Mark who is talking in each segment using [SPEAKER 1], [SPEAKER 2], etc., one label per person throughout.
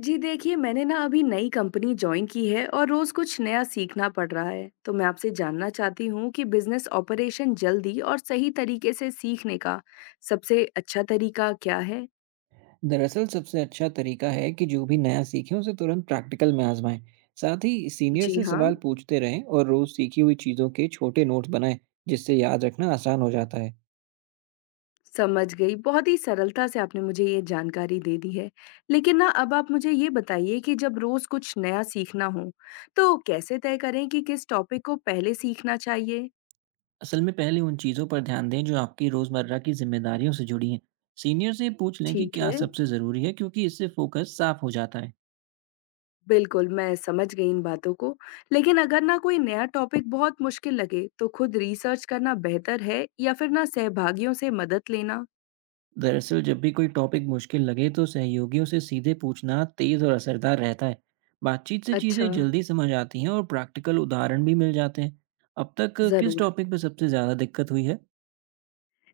[SPEAKER 1] जी देखिए, मैंने ना अभी नई कंपनी जॉइन की है और रोज़ कुछ नया सीखना पड़ रहा है। तो मैं आपसे जानना चाहती हूँ कि बिज़नेस ऑपरेशन जल्दी और सही तरीके से सीखने का सबसे अच्छा तरीका क्या है?
[SPEAKER 2] दरअसल सबसे अच्छा तरीका है कि जो भी नया सीखें उसे तुरंत प्रैक्टिकल में आजमाएं। साथ ही सीनियर
[SPEAKER 1] जी
[SPEAKER 2] से
[SPEAKER 1] हाँ,
[SPEAKER 2] सवाल पूछते रहें और रोज सीखी हुई चीज़ों के छोटे नोट्स बनाएं, जिससे याद रखना आसान हो जाता है।
[SPEAKER 1] समझ गई। बहुत ही सरलता से आपने मुझे ये जानकारी दे दी है। लेकिन ना अब आप मुझे ये बताइए कि जब रोज़ कुछ नया सीखना हो, तो कैसे तय करें कि किस टॉपिक को पहले सीखना चाहिए?
[SPEAKER 2] असल में पहले उन चीज़ों पर ध्यान दें जो आपकी रोज़मर्रा की जिम्मेदारियों से जुड़ी हैं। सीनियर से पूछ लें कि
[SPEAKER 1] ठीक
[SPEAKER 2] क्या
[SPEAKER 1] है।
[SPEAKER 2] सबसे ज़रूरी है, क्योंकि इससे फोकस साफ हो जाता है।
[SPEAKER 1] बिल्कुल, मैं समझ गई इन बातों को। लेकिन अगर ना कोई नया टॉपिक बहुत मुश्किल लगे, तो खुद रिसर्च करना बेहतर है या फिर ना सहभागियों से मदद लेना?
[SPEAKER 2] दरअसल जब भी कोई टॉपिक मुश्किल लगे तो सहयोगियों से सीधे पूछना तेज और असरदार रहता है। बातचीत से
[SPEAKER 1] अच्छा,
[SPEAKER 2] चीजें जल्दी समझ आती हैं और प्रैक्टिकल उदाहरण भी मिल जाते हैं। अब तक किस
[SPEAKER 1] ज़रूर।
[SPEAKER 2] टॉपिक पर सबसे ज्यादा दिक्कत हुई है?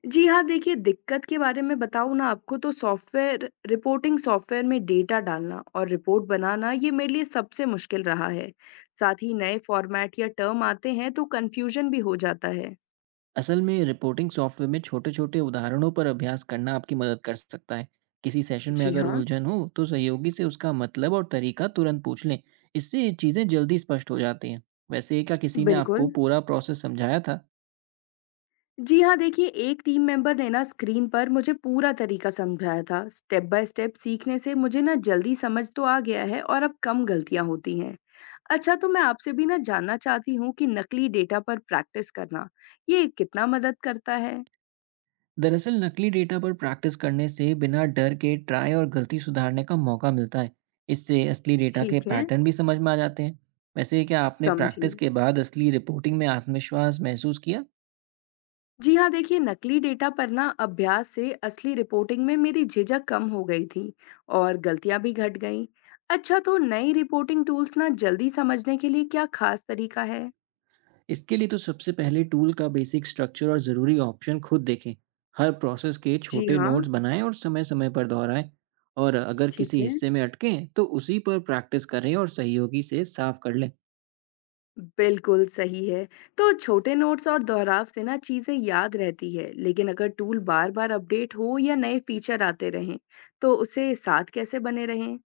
[SPEAKER 1] जी हाँ, देखिए दिक्कत के बारे में बताऊँ ना आपको तो सॉफ्टवेयर रिपोर्टिंग सॉफ्टवेयर में डेटा डालना और रिपोर्ट बनाना ये मेरे लिए सबसे मुश्किल रहा है। साथ ही नए फॉर्मेट या टर्म आते हैं तो कन्फ्यूजन भी हो जाता है।
[SPEAKER 2] असल में रिपोर्टिंग सॉफ्टवेयर में छोटे छोटे उदाहरणों पर अभ्यास करना आपकी मदद कर सकता है। किसी सेशन में
[SPEAKER 1] जी
[SPEAKER 2] अगर
[SPEAKER 1] हाँ,
[SPEAKER 2] उलझन हो तो सहयोगी से उसका मतलब और तरीका तुरंत पूछ लें। इससे चीजें जल्दी स्पष्ट हो जाती हैं। वैसे, क्या किसी ने आपको
[SPEAKER 1] बिल्कुल।
[SPEAKER 2] पूरा प्रोसेस समझाया था?
[SPEAKER 1] जी हाँ, देखिए एक टीम मेंबर ने ना स्क्रीन पर मुझे पूरा तरीका समझाया था। स्टेप बाय स्टेप सीखने से मुझे ना जल्दी समझ तो आ गया है और अब कम गलतियां होती हैं। अच्छा, तो मैं आपसे भी ना जानना चाहती हूँ कि नकली डेटा पर प्रैक्टिस करना, ये कितना मदद करता है?
[SPEAKER 2] दरअसल नकली डेटा पर प्रैक्टिस करने से बिना डर के ट्राई और गलती सुधारने का मौका मिलता है। इससे असली डेटा के
[SPEAKER 1] ठीक है।
[SPEAKER 2] पैटर्न भी समझ में आ जाते हैं। वैसे, क्या आपने
[SPEAKER 1] समझी।
[SPEAKER 2] प्रैक्टिस के बाद असली रिपोर्टिंग में आत्मविश्वास महसूस किया?
[SPEAKER 1] जी हाँ, देखिए नकली डेटा पर ना अभ्यास से असली रिपोर्टिंग में मेरी झिझक कम हो गई थी और गलतियां भी घट गईं। अच्छा, तो नई रिपोर्टिंग टूल्स ना जल्दी समझने के लिए क्या खास तरीका है?
[SPEAKER 2] इसके लिए तो सबसे पहले टूल का बेसिक स्ट्रक्चर और ज़रूरी ऑप्शन खुद देखें। हर प्रोसेस के
[SPEAKER 1] जी
[SPEAKER 2] छोटे
[SPEAKER 1] हाँ,
[SPEAKER 2] नोट्स बनाएं और समय समय पर दोहराएं। और अगर
[SPEAKER 1] ठीक
[SPEAKER 2] किसी
[SPEAKER 1] है।
[SPEAKER 2] हिस्से में अटकें तो उसी पर प्रैक्टिस करें और सहयोगी से साफ कर लें।
[SPEAKER 1] बिल्कुल सही है। तो छोटे नोट्स और दोहराव से ना चीज़ें याद रहती है, लेकिन अगर टूल बार-बार अपडेट हो या नए फीचर आते रहें, तो उसे साथ कैसे बने रहें?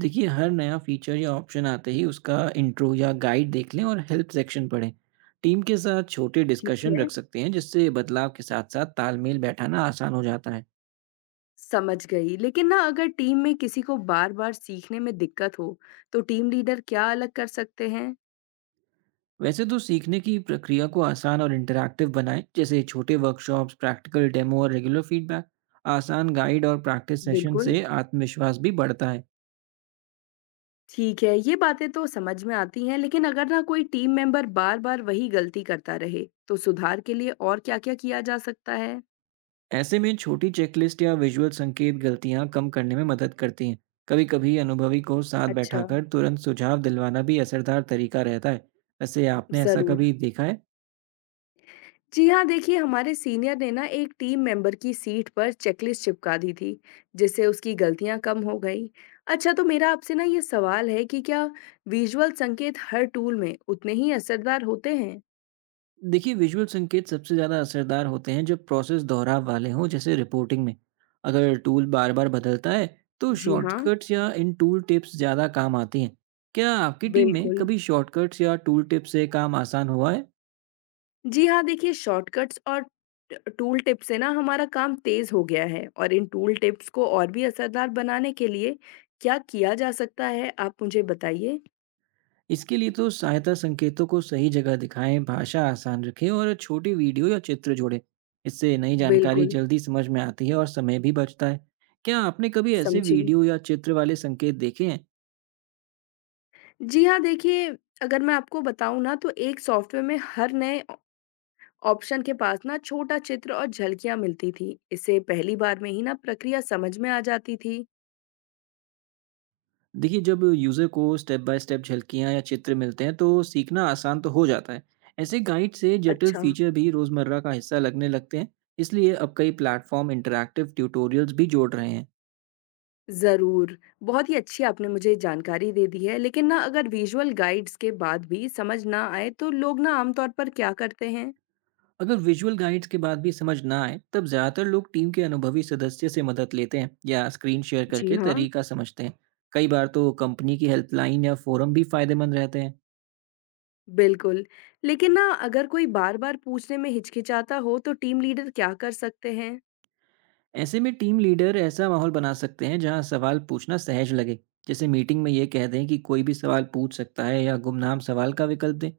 [SPEAKER 2] देखिए, हर नया फीचर या ऑप्शन आते ही उसका इंट्रो या गाइड देख लें और हेल्प सेक्शन पढ़ें। टीम के साथ छोटे
[SPEAKER 1] ठीक
[SPEAKER 2] डिस्कशन
[SPEAKER 1] है,
[SPEAKER 2] रख सकते हैं, जिससे बदलाव के साथ-साथ तालमेल बैठाना आसान हो जाता है।
[SPEAKER 1] समझ गई। लेकिन ना अगर टीम में किसी को बार-बार सीखने में दिक्कत हो, तो टीम लीडर क्या अलग कर सकते हैं?
[SPEAKER 2] वैसे तो सीखने की प्रक्रिया को आसान और इंटरैक्टिव बनाएं, जैसे छोटे वर्कशॉप्स, प्रैक्टिकल डेमो और रेगुलर फीडबैक। आसान गाइड और प्रैक्टिस सेशन
[SPEAKER 1] बिल्कुल,
[SPEAKER 2] से आत्मविश्वास भी बढ़ता है।
[SPEAKER 1] ठीक है। ये बातें तो समझ में आती हैं, लेकिन अगर ना कोई टीम मेंबर बार-बार वही गलती करता रहे, तो सुधार के लिए और क्या-क्या किया जा सकता है?
[SPEAKER 2] ऐसे में छोटी चेकलिस्ट या विजुअल संकेत गलतियां कम करने में मदद करती हैं। कभी कभी अनुभवी को साथ
[SPEAKER 1] अच्छा।
[SPEAKER 2] बैठाकर तुरंत सुझाव दिलवाना भी असरदार तरीका रहता है। वैसे आपने ऐसा
[SPEAKER 1] जरूर।
[SPEAKER 2] कभी देखा है?
[SPEAKER 1] जी हाँ, देखिए हमारे सीनियर ने ना एक टीम मेंबर की सीट पर चेकलिस्ट चिपका दी थी जिससे उसकी गलतियां कम हो गई। अच्छा, तो मेरा आपसे ना ये सवाल है कि क्या विजुअल संकेत हर टूल में उतने ही असरदार होते हैं?
[SPEAKER 2] देखिए, विजुअल संकेत सबसे ज़्यादा असरदार होते हैं जब प्रोसेस दोहराव वाले हों, जैसे रिपोर्टिंग में। अगर टूल बार बार बदलता है तो
[SPEAKER 1] जी हाँ।
[SPEAKER 2] शॉर्टकट्स या इन टूल टिप्स ज़्यादा काम आती हैं। क्या आपकी टीम में
[SPEAKER 1] बिल्कुल।
[SPEAKER 2] कभी शॉर्टकट्स या टूल टिप्स से काम आसान हुआ है?
[SPEAKER 1] जी हाँ, देखिए शॉर्टकट्स और टूल टिप से ना हमारा काम तेज हो गया है और इन टूल टिप्स को और भी असरदार बनाने के लिए क्या किया जा सकता है, आप मुझे बताइए।
[SPEAKER 2] इसके लिए तो सहायता संकेतों को सही जगह दिखाएं, भाषा आसान रखें और छोटी वीडियो या चित्र जोड़ें। इससे नई जानकारी
[SPEAKER 1] बिल्कुल।
[SPEAKER 2] जल्दी समझ में आती है और समय भी बचता है। क्या आपने कभी ऐसे
[SPEAKER 1] समझी।
[SPEAKER 2] वीडियो या चित्र वाले संकेत देखे हैं?
[SPEAKER 1] जी हाँ, देखिए, अगर मैं आपको बताऊँ ना तो एक सॉफ्टवेयर में हर नए ऑ ऑप्शन के पास ना छोटा चित्र और झलकियाँ मिलती थी। इससे पहली बार में ही ना प्रक्रिया समझ में आ जाती थी।
[SPEAKER 2] देखिए, जब यूज़र को स्टेप बाय स्टेप झलकियाँ या चित्र मिलते हैं, तो सीखना आसान तो हो जाता है। ऐसे गाइड से जटिल
[SPEAKER 1] अच्छा,
[SPEAKER 2] फीचर भी रोज़मर्रा का हिस्सा लगने लगते हैं। इसलिए अब कई प्लेटफॉर्म इंटरैक्टिव ट्यूटोरियल्स भी जोड़ रहे हैं।
[SPEAKER 1] ज़रूर। बहुत ही अच्छी आपने मुझे जानकारी दे दी है। लेकिन ना अगर विजुअल गाइड्स के बाद भी समझ ना आए तो लोग ना आमतौर पर क्या करते हैं?
[SPEAKER 2] अगर विजुअल गाइड्स के बाद भी समझ ना आए, तब ज़्यादातर लोग टीम के अनुभवी सदस्य से मदद लेते हैं या स्क्रीन शेयर
[SPEAKER 1] जी
[SPEAKER 2] करके
[SPEAKER 1] हाँ,
[SPEAKER 2] तरीका समझते हैं। कई बार तो कंपनी की हेल्पलाइन या फोरम भी फायदेमंद रहते हैं।
[SPEAKER 1] बिल्कुल। लेकिन ना अगर कोई बार-बार पूछने में हिचकिचाता हो तो टीम लीडर क्या कर सकते हैं?
[SPEAKER 2] ऐसे में टीम लीडर ऐसा माहौल बना सकते हैं जहां सवाल पूछना सहज लगे। जैसे मीटिंग में ये कह दें कि कोई भी सवाल पूछ सकता है, या गुमनाम सवाल का विकल्प दें।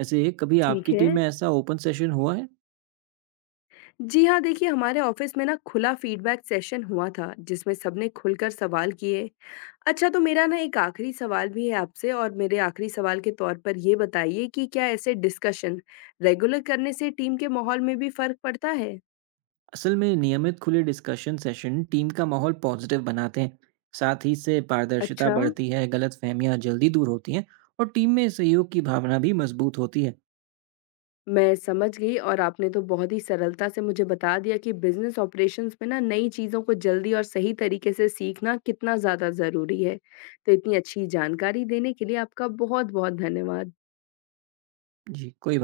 [SPEAKER 2] ऐसे कभी
[SPEAKER 1] ठीक
[SPEAKER 2] आपकी
[SPEAKER 1] है।
[SPEAKER 2] टीम में ऐसा ओपन सेशन हुआ है?
[SPEAKER 1] जी हाँ, देखिए हमारे ऑफिस में ना खुला फीडबैक सेशन हुआ था जिसमें सबने खुलकर सवाल किए। अच्छा, तो मेरा ना एक आखिरी सवाल भी है आपसे और मेरे आखिरी सवाल के तौर पर ये बताइए कि क्या ऐसे डिस्कशन रेगुलर करने से टीम के माहौल में भी फर्क पड़ता है?
[SPEAKER 2] असल में नियमित खुले डिस्कशन सेशन टीम का माहौल पॉजिटिव बनाते हैं। साथ ही इससे पारदर्शिता
[SPEAKER 1] अच्छा,
[SPEAKER 2] बढ़ती है, गलत जल्दी दूर होती हैं और टीम में सहयोग की भावना भी मजबूत होती है।
[SPEAKER 1] मैं समझ गई और आपने तो बहुत ही सरलता से मुझे बता दिया कि बिजनेस ऑपरेशंस में ना नई चीज़ों को जल्दी और सही तरीके से सीखना कितना ज़्यादा ज़रूरी है। तो इतनी अच्छी जानकारी देने के लिए आपका बहुत-बहुत धन्यवाद।
[SPEAKER 2] जी कोई बात